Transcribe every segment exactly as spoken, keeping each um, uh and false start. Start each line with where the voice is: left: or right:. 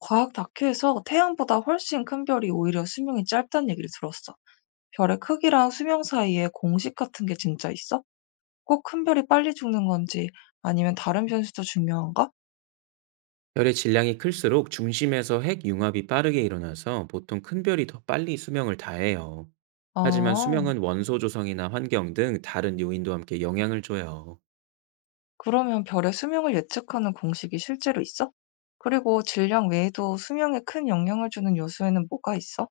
left: 과학 다큐에서 태양보다 훨씬 큰 별이 오히려 수명이 짧다는 얘기를 들었어. 별의 크기랑 수명 사이에 공식 같은 게 진짜 있어? 꼭 큰 별이 빨리 죽는 건지 아니면 다른 변수도 중요한가?
right: 별의 질량이 클수록 중심에서 핵 융합이 빠르게 일어나서 보통 큰 별이 더 빨리 수명을 다해요. 하지만
left: 아,
right: 수명은 원소 조성이나 환경 등 다른 요인도 함께 영향을 줘요.
left: 그러면 별의 수명을 예측하는 공식이 실제로 있어? 그리고 질량 외에도 수명에 큰 영향을 주는 요소에는 뭐가 있어?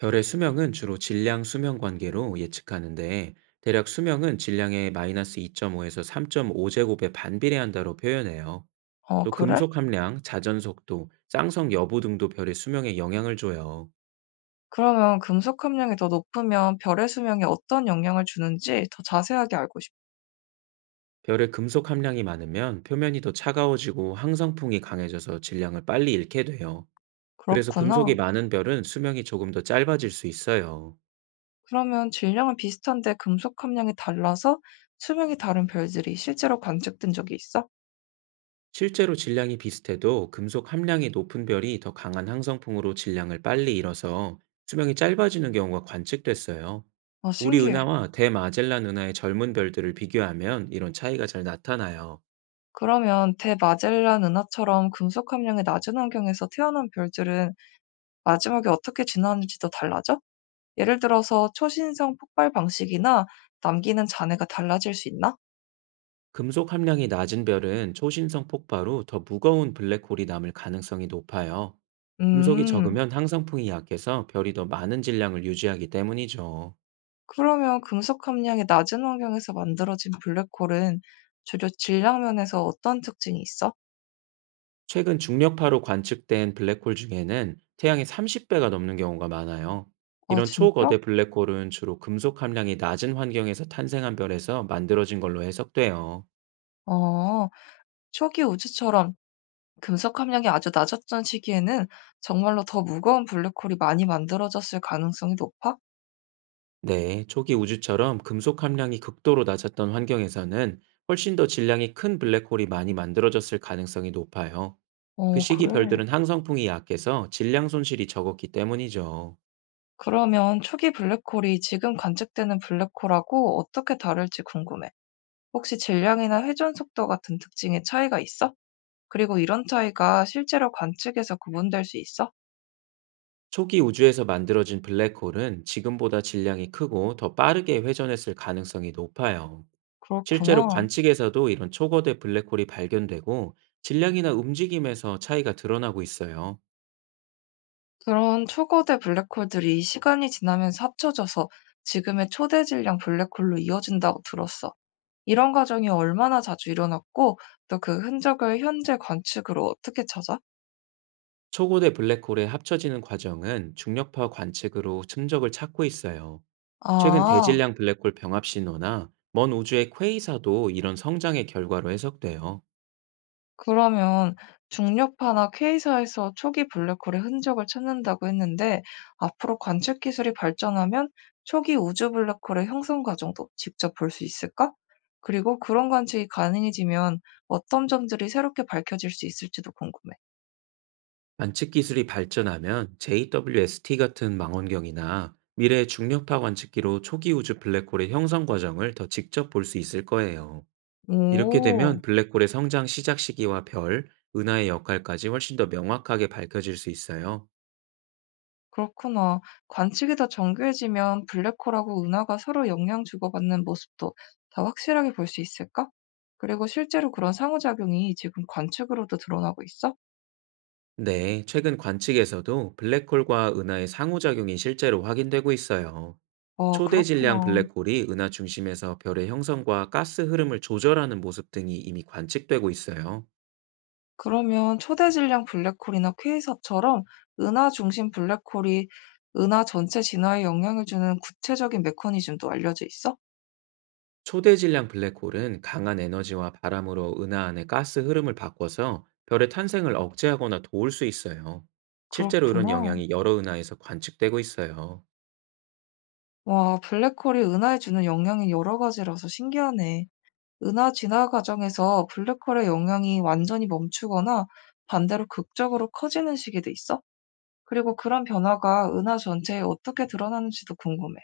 right: 별의 수명은 주로 질량 수명 관계로 예측하는데 대략 수명은 질량의 마이너스 이 점 오에서 삼 점 오 제곱에 반비례한다로 표현해요.
left: 어,
right: 또
left: 그래?
right: 금속 함량, 자전 속도, 쌍성 여부 등도 별의 수명에 영향을 줘요.
left: 그러면 금속 함량이 더 높으면 별의 수명에 어떤 영향을 주는지 더 자세하게 알고 싶어.
right: 별의 금속 함량이 많으면 표면이 더 차가워지고 항성풍이 강해져서 질량을 빨리 잃게 돼요. 그래서 금속이
left: 그렇구나.
right: 많은 별은 수명이 조금 더 짧아질 수 있어요.
left: 그러면 질량은 비슷한데 금속 함량이 달라서 수명이 다른 별들이 실제로 관측된 적이 있어?
right: 실제로 질량이 비슷해도 금속 함량이 높은 별이 더 강한 항성풍으로 질량을 빨리 잃어서 수명이 짧아지는 경우가 관측됐어요.
left: 아,
right: 우리
left: 신기해.
right: 은하와 대마젤란 은하의 젊은 별들을 비교하면 이런 차이가 잘 나타나요.
left: 그러면 대마젤란 은하처럼 금속 함량이 낮은 환경에서 태어난 별들은 마지막에 어떻게 진화하는지도 달라져? 예를 들어서 초신성 폭발 방식이나 남기는 잔해가 달라질 수 있나?
right: 금속 함량이 낮은 별은 초신성 폭발 후 더 무거운 블랙홀이 남을 가능성이 높아요. 금속이
left: 음,
right: 적으면 항상풍이 약해서 별이 더 많은 질량을 유지하기 때문이죠.
left: 그러면 금속 함량이 낮은 환경에서 만들어진 블랙홀은 주로 질량 면에서 어떤 특징이 있어?
right: 최근 중력파로 관측된 블랙홀 중에는 태양의 삼십 배가 넘는 경우가 많아요.
left: 아,
right: 이런
left: 진짜?
right: 초거대 블랙홀은 주로 금속 함량이 낮은 환경에서 탄생한 별에서 만들어진 걸로 해석돼요.
left: 어, 초기 우주처럼 금속 함량이 아주 낮았던 시기에는 정말로 더 무거운 블랙홀이 많이 만들어졌을 가능성이 높아?
right: 네, 초기 우주처럼 금속 함량이 극도로 낮았던 환경에서는 훨씬 더 질량이 큰 블랙홀이 많이 만들어졌을 가능성이 높아요. 그
left: 어,
right: 시기
left: 그래.
right: 별들은 항성풍이 약해서 질량 손실이 적었기 때문이죠.
left: 그러면 초기 블랙홀이 지금 관측되는 블랙홀하고 어떻게 다를지 궁금해. 혹시 질량이나 회전 속도 같은 특징에 차이가 있어? 그리고 이런 차이가 실제로 관측에서 구분될 수 있어?
right: 초기 우주에서 만들어진 블랙홀은 지금보다 질량이 크고 더 빠르게 회전했을 가능성이 높아요. 실제로
left: 그렇구나.
right: 관측에서도 이런 초거대 블랙홀이 발견되고 질량이나 움직임에서 차이가 드러나고 있어요.
left: 그런 초거대 블랙홀들이 시간이 지나면서 합쳐져서 지금의 초대 질량 블랙홀로 이어진다고 들었어. 이런 과정이 얼마나 자주 일어났고 또 그 흔적을 현재 관측으로 어떻게 찾아?
right: 초고대 블랙홀에 합쳐지는 과정은 중력파 관측으로 흔적을 찾고 있어요. 최근
left: 아,
right: 대질량 블랙홀 병합 신호나 먼 우주의 퀘이사도 이런 성장의 결과로 해석돼요.
left: 그러면 중력파나 K사에서 초기 블랙홀의 흔적을 찾는다고 했는데 앞으로 관측 기술이 발전하면 초기 우주 블랙홀의 형성 과정도 직접 볼 수 있을까? 그리고 그런 관측이 가능해지면 어떤 점들이 새롭게 밝혀질 수 있을지도 궁금해.
right: 관측 기술이 발전하면 제이더블유에스티 같은 망원경이나 미래의 중력파 관측기로 초기 우주 블랙홀의 형성 과정을 더 직접 볼 수 있을 거예요. 이렇게
left: 오.
right: 되면 블랙홀의 성장 시작 시기와 별, 은하의 역할까지 훨씬 더 명확하게 밝혀질 수 있어요.
left: 그렇구나. 관측이 더 정교해지면 블랙홀하고 은하가 서로 영향 주고받는 모습도 더 확실하게 볼 수 있을까? 그리고 실제로 그런 상호작용이 지금 관측으로도 드러나고 있어?
right: 네, 최근 관측에서도 블랙홀과 은하의 상호작용이 실제로 확인되고 있어요.
left: 어,
right: 초대 질량
left: 그렇구나.
right: 블랙홀이 은하 중심에서 별의 형성과 가스 흐름을 조절하는 모습 등이 이미 관측되고 있어요.
left: 그러면 초대 질량 블랙홀이나 퀘이사처럼 은하 중심 블랙홀이 은하 전체 진화에 영향을 주는 구체적인 메커니즘도 알려져 있어?
right: 초대 질량 블랙홀은 강한 에너지와 바람으로 은하 안의 가스 흐름을 바꿔서 별의 탄생을 억제하거나 도울 수 있어요. 실제로 이런
left: 그렇구나.
right: 영향이 여러 은하에서 관측되고 있어요.
left: 와, 블랙홀이 은하에 주는 영향이 여러 가지라서 신기하네. 은하 진화 과정에서 블랙홀의 영향이 완전히 멈추거나 반대로 극적으로 커지는 시기도 있어? 그리고 그런 변화가 은하 전체에 어떻게 드러나는지도 궁금해.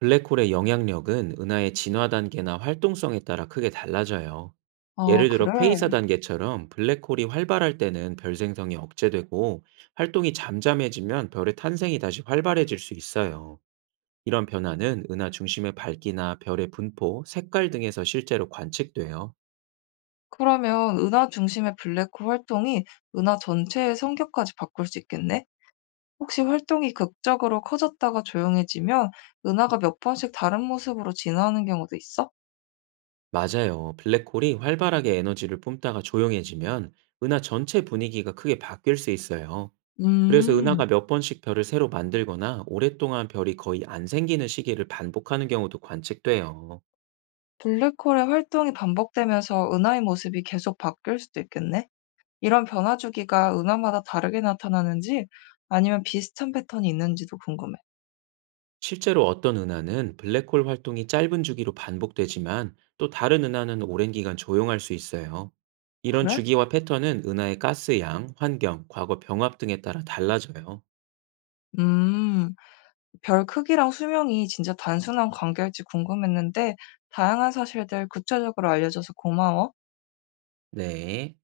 right: 블랙홀의 영향력은 은하의 진화 단계나 활동성에 따라 크게 달라져요.
left: 아,
right: 예를 들어
left: 그래?
right: 퀘이사 단계처럼 블랙홀이 활발할 때는 별 생성이 억제되고 활동이 잠잠해지면 별의 탄생이 다시 활발해질 수 있어요. 이런 변화는 은하 중심의 밝기나 별의 분포, 색깔 등에서 실제로 관측돼요.
left: 그러면 은하 중심의 블랙홀 활동이 은하 전체의 성격까지 바꿀 수 있겠네? 혹시 활동이 극적으로 커졌다가 조용해지면 은하가 몇 번씩 다른 모습으로 진화하는 경우도 있어?
right: 맞아요. 블랙홀이 활발하게 에너지를 뿜다가 조용해지면 은하 전체 분위기가 크게 바뀔 수 있어요. 그래서
left: 음,
right: 은하가 몇 번씩 별을 새로 만들거나 오랫동안 별이 거의 안 생기는 시기를 반복하는 경우도 관측돼요.
left: 블랙홀의 활동이 반복되면서 은하의 모습이 계속 바뀔 수도 있겠네? 이런 변화 주기가 은화마다 다르게 나타나는지 아니면 비슷한 패턴이 있는지도 궁금해.
right: 실제로 어떤 은하는 블랙홀 활동이 짧은 주기로 반복되지만 또 다른 은하는 오랜 기간 조용할 수 있어요. 이런
left: 그래?
right: 주기와 패턴은 은하의 가스 양, 환경, 과거 병합 등에 따라 달라져요.
left: 음. 별 크기랑 수명이 진짜 단순한 관계일지 궁금했는데 다양한 사실들 구체적으로 알려줘서 고마워.
right: 네.